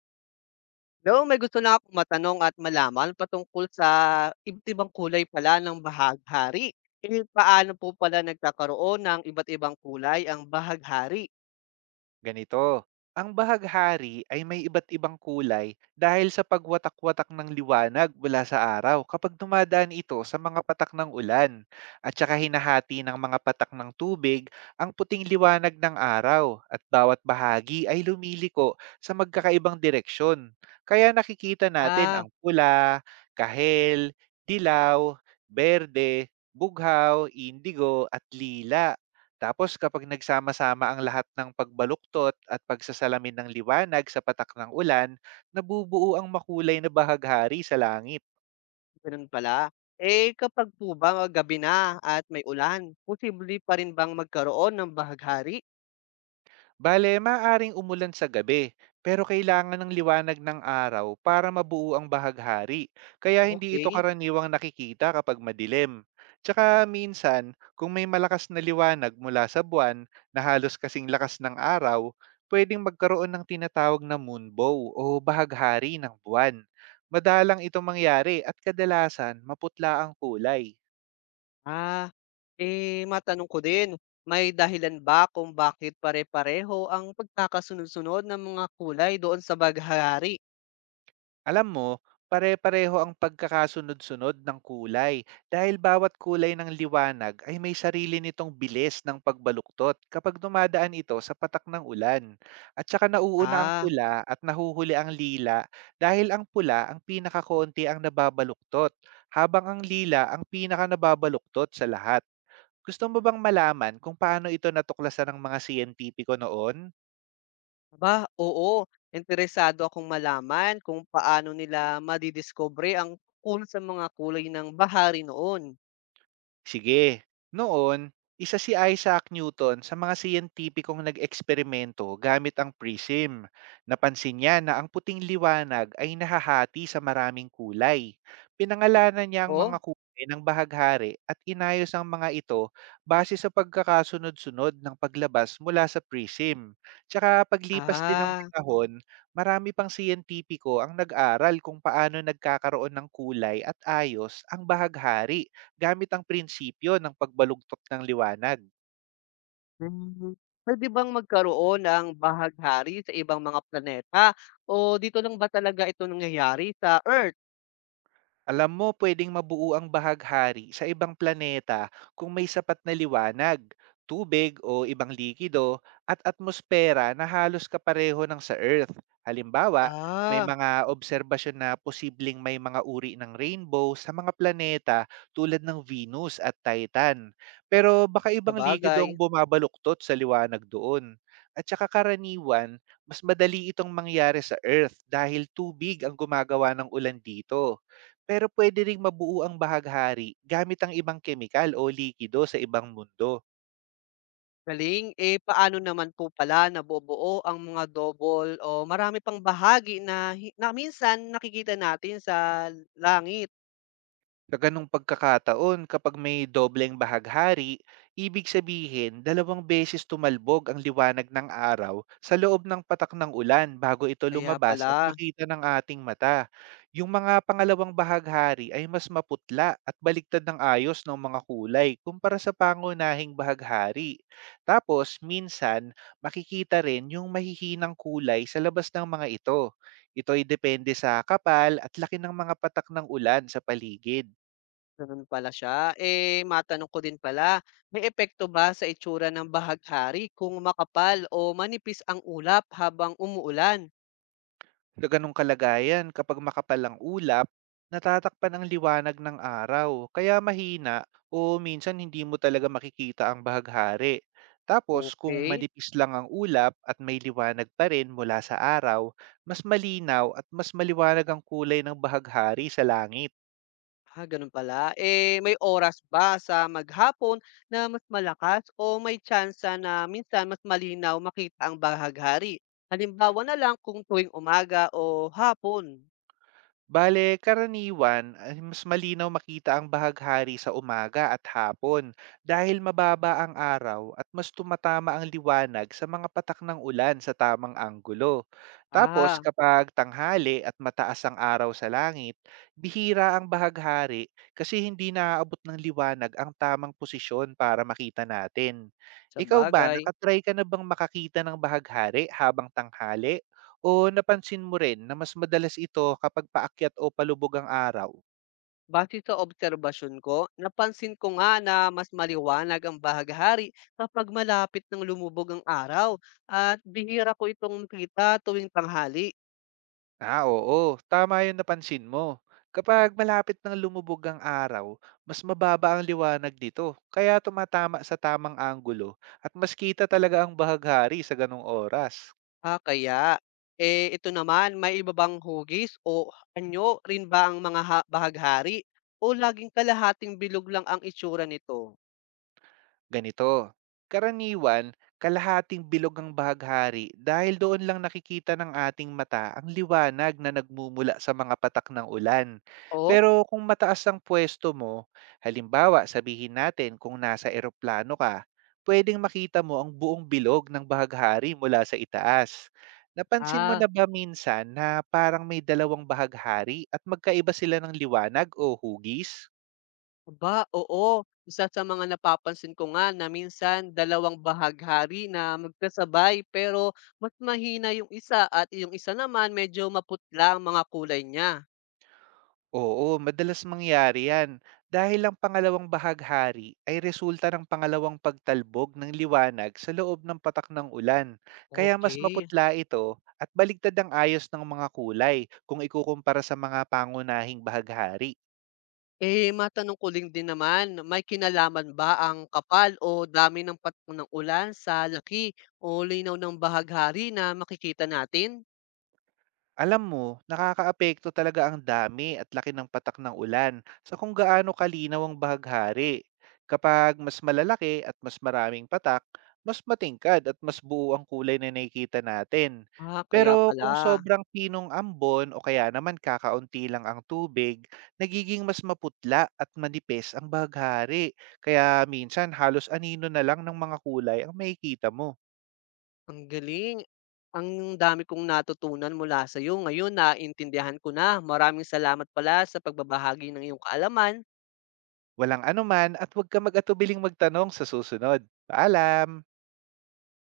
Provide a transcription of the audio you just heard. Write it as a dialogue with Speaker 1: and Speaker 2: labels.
Speaker 1: Hello, may gusto lang akong matanong at malaman patungkol sa iba't ibang kulay pala ng bahaghari. Eh, paano po pala nagkakaroon ng iba't ibang kulay ang bahaghari?
Speaker 2: Ganito, ang bahaghari ay may iba't ibang kulay dahil sa pagwatak-watak ng liwanag mula sa araw kapag dumadaan ito sa mga patak ng ulan at saka hinahati ng mga patak ng tubig ang puting liwanag ng araw at bawat bahagi ay lumiliko sa magkakaibang direksyon. Kaya nakikita natin
Speaker 1: Ah,
Speaker 2: ang pula, kahel, dilaw, berde, bughaw, indigo at lila tapos kapag nagsama-sama ang lahat ng pagbaluktot at pagsasalamin ng liwanag sa patak ng ulan, nabubuo ang makulay na bahaghari sa langit.
Speaker 1: ganun pala. Eh, kapag po ba gabi na at may ulan, posible pa rin bang magkaroon ng bahaghari?
Speaker 2: Bale, maaaring umulan sa gabi, pero kailangan ng liwanag ng araw para mabuo ang bahaghari, kaya hindi ito
Speaker 1: Okay.
Speaker 2: karaniwang nakikita kapag madilim. Tsaka minsan, kung may malakas na liwanag mula sa buwan na halos kasing lakas ng araw, pwedeng magkaroon ng tinatawag na moonbow o bahaghari ng buwan. Madalang ito mangyari at kadalasan maputla ang kulay.
Speaker 1: Ah, eh, matanong ko din, may dahilan ba kung bakit pare-pareho ang pagkakasunod-sunod ng mga kulay doon sa bahaghari?
Speaker 2: Alam mo, pare-pareho ang pagkakasunod-sunod ng kulay dahil bawat kulay ng liwanag ay may sarili nitong bilis ng pagbaluktot kapag dumadaan ito sa patak ng ulan. At saka nauuna ang
Speaker 1: Ah,
Speaker 2: pula at nahuhuli ang lila dahil ang pula ang pinakakonti ang nababaluktot habang ang lila ang pinaka nababaluktot sa lahat. Gusto mo bang malaman kung paano ito natuklasan ng mga siyentipiko noon?
Speaker 1: aba, oo. Interesado akong malaman kung paano nila madidiskubre ang tungkol sa mga kulay ng bahari noon.
Speaker 2: Sige. Noon, isa si Isaac Newton sa mga siyentipikong nag-eksperimento gamit ang prism. Napansin niya na ang puting liwanag ay nahahati sa maraming kulay. Pinangalanan niya ang mga
Speaker 1: Oh?
Speaker 2: kulay ng bahaghari at inayos ang mga ito base sa pagkakasunod-sunod ng paglabas mula sa prism. Tsaka paglipas din ng
Speaker 1: Ah.
Speaker 2: panahon, marami pang siyentipiko ang nag-aral kung paano nagkakaroon ng kulay at ayos ang bahaghari gamit ang prinsipyo ng pagbalugtot ng liwanag.
Speaker 1: Hmm. Pwede bang magkaroon ng bahaghari sa ibang mga planeta? O dito lang ba talaga ito nangyayari sa Earth?
Speaker 2: Alam mo, pwedeng mabuo ang bahaghari sa ibang planeta kung may sapat na liwanag, tubig o ibang likido at atmosfera na halos kapareho ng sa Earth. Halimbawa, may
Speaker 1: Ah,
Speaker 2: mga obserbasyon na posibleng may mga uri ng rainbow sa mga planeta tulad ng Venus at Titan. Pero baka ibang likido ang
Speaker 1: sabagay.
Speaker 2: bumabaluktot sa liwanag doon. At saka karaniwan, mas madali itong mangyari sa Earth dahil tubig ang gumagawa ng ulan dito pero puwede ring mabuo ang bahaghari gamit ang ibang kemikal o likido sa ibang mundo.
Speaker 1: Galing, eh paano naman po pala nabubuo ang mga double o marami pang bahagi na minsan nakikita natin sa langit?
Speaker 2: Sa gano'ng pagkakataon, kapag may dobleng bahaghari, ibig sabihin dalawang beses tumalbog ang liwanag ng araw sa loob ng patak ng ulan bago ito
Speaker 1: Kaya
Speaker 2: lumabas at
Speaker 1: pala.
Speaker 2: makita ng ating mata. Yung mga pangalawang bahaghari ay mas maputla at baliktad ng ayos ng mga kulay kumpara sa pangunahing bahaghari. Tapos, minsan, makikita rin yung mahihinang kulay sa labas ng mga ito. Ito ay depende sa kapal at laki ng mga patak ng ulan sa paligid.
Speaker 1: Gano'n pala siya. Eh, matanong ko din pala, may epekto ba sa itsura ng bahaghari kung makapal o manipis ang ulap habang umuulan?
Speaker 2: Sa ganong kalagayan, kapag makapal ang ulap, natatakpan ang liwanag ng araw, kaya mahina o minsan hindi mo talaga makikita ang bahaghari. Tapos kung
Speaker 1: Okay.
Speaker 2: manipis lang ang ulap at may liwanag pa rin mula sa araw, mas malinaw at mas maliwanag ang kulay ng bahaghari sa langit.
Speaker 1: Ah, gano'n pala. Eh, may oras ba sa maghapon na mas malakas o may tyansa na minsan mas malinaw makita ang bahaghari? Halimbawa na lang kung tuwing umaga o hapon.
Speaker 2: Bale, karaniwan, mas malinaw makita ang bahaghari sa umaga at hapon dahil mababa ang araw at mas tumatama ang liwanag sa mga patak ng ulan sa tamang anggulo. Tapos
Speaker 1: Ah,
Speaker 2: kapag tanghali at mataas ang araw sa langit, bihira ang bahaghari kasi hindi naaabot ng liwanag ang tamang posisyon para makita natin. Ikaw ba,
Speaker 1: sabagay.
Speaker 2: nakatry ka na bang makakita ng bahaghari habang tanghali o napansin mo rin na mas madalas ito kapag paakyat o palubog ang araw?
Speaker 1: Base sa obserbasyon ko, napansin ko nga na mas maliwanag ang bahaghari kapag malapit ng lumubog ang araw at bihira ko itong makita tuwing tanghali.
Speaker 2: Ah, oo, tama 'yung napansin mo. Kapag malapit ng lumubog ang araw, mas mababa ang liwanag dito, kaya tumatama sa tamang anggulo at mas kita talaga ang bahaghari sa ganong oras.
Speaker 1: Ah, kaya, eh ito naman, may iba bang hugis o anyo rin ba ang mga bahaghari o laging kalahating bilog lang ang itsura nito?
Speaker 2: Ganito, karaniwan, kalahating bilog ang bahaghari dahil doon lang nakikita ng ating mata ang liwanag na nagmumula sa mga patak ng ulan.
Speaker 1: O?
Speaker 2: Pero kung mataas ang pwesto mo, halimbawa sabihin natin kung nasa eroplano ka, pwedeng makita mo ang buong bilog ng bahaghari mula sa itaas. Napansin mo
Speaker 1: Ah,
Speaker 2: na ba minsan na parang may dalawang bahaghari at magkaiba sila ng liwanag o hugis?
Speaker 1: aba, oo. Isa sa mga napapansin ko nga na minsan dalawang bahaghari na magkasabay pero mas mahina yung isa at yung isa naman medyo maputla ang mga kulay niya.
Speaker 2: Oo, madalas mangyari yan dahil ang pangalawang bahaghari ay resulta ng pangalawang pagtalbog ng liwanag sa loob ng patak ng ulan. Kaya mas
Speaker 1: Okay.
Speaker 2: maputla ito at baligtad ang ayos ng mga kulay kung ikukumpara sa mga pangunahing bahaghari.
Speaker 1: Eh, matanong ko lang din naman, may kinalaman ba ang kapal o dami ng patong ng ulan sa laki o linaw ng bahaghari na makikita natin?
Speaker 2: Alam mo, nakakaapekto talaga ang dami at laki ng patak ng ulan sa kung gaano kalinaw ang bahaghari. Kapag mas malalaki at mas maraming patak, mas matingkad at mas buo ang kulay na nakikita natin.
Speaker 1: Ah, kaya
Speaker 2: Pero
Speaker 1: pala.
Speaker 2: kung sobrang pinong ambon o kaya naman kakaunti lang ang tubig, nagiging mas maputla at manipis ang bahaghari. Kaya minsan halos anino na lang ng mga kulay ang makikita mo.
Speaker 1: Ang galing. Ang dami kong natutunan mula sa'yo. Ngayon, naiintindihan ko na. Maraming salamat pala sa pagbabahagi ng iyong kaalaman.
Speaker 2: Walang anuman at huwag ka mag-atubiling magtanong sa susunod. Paalam!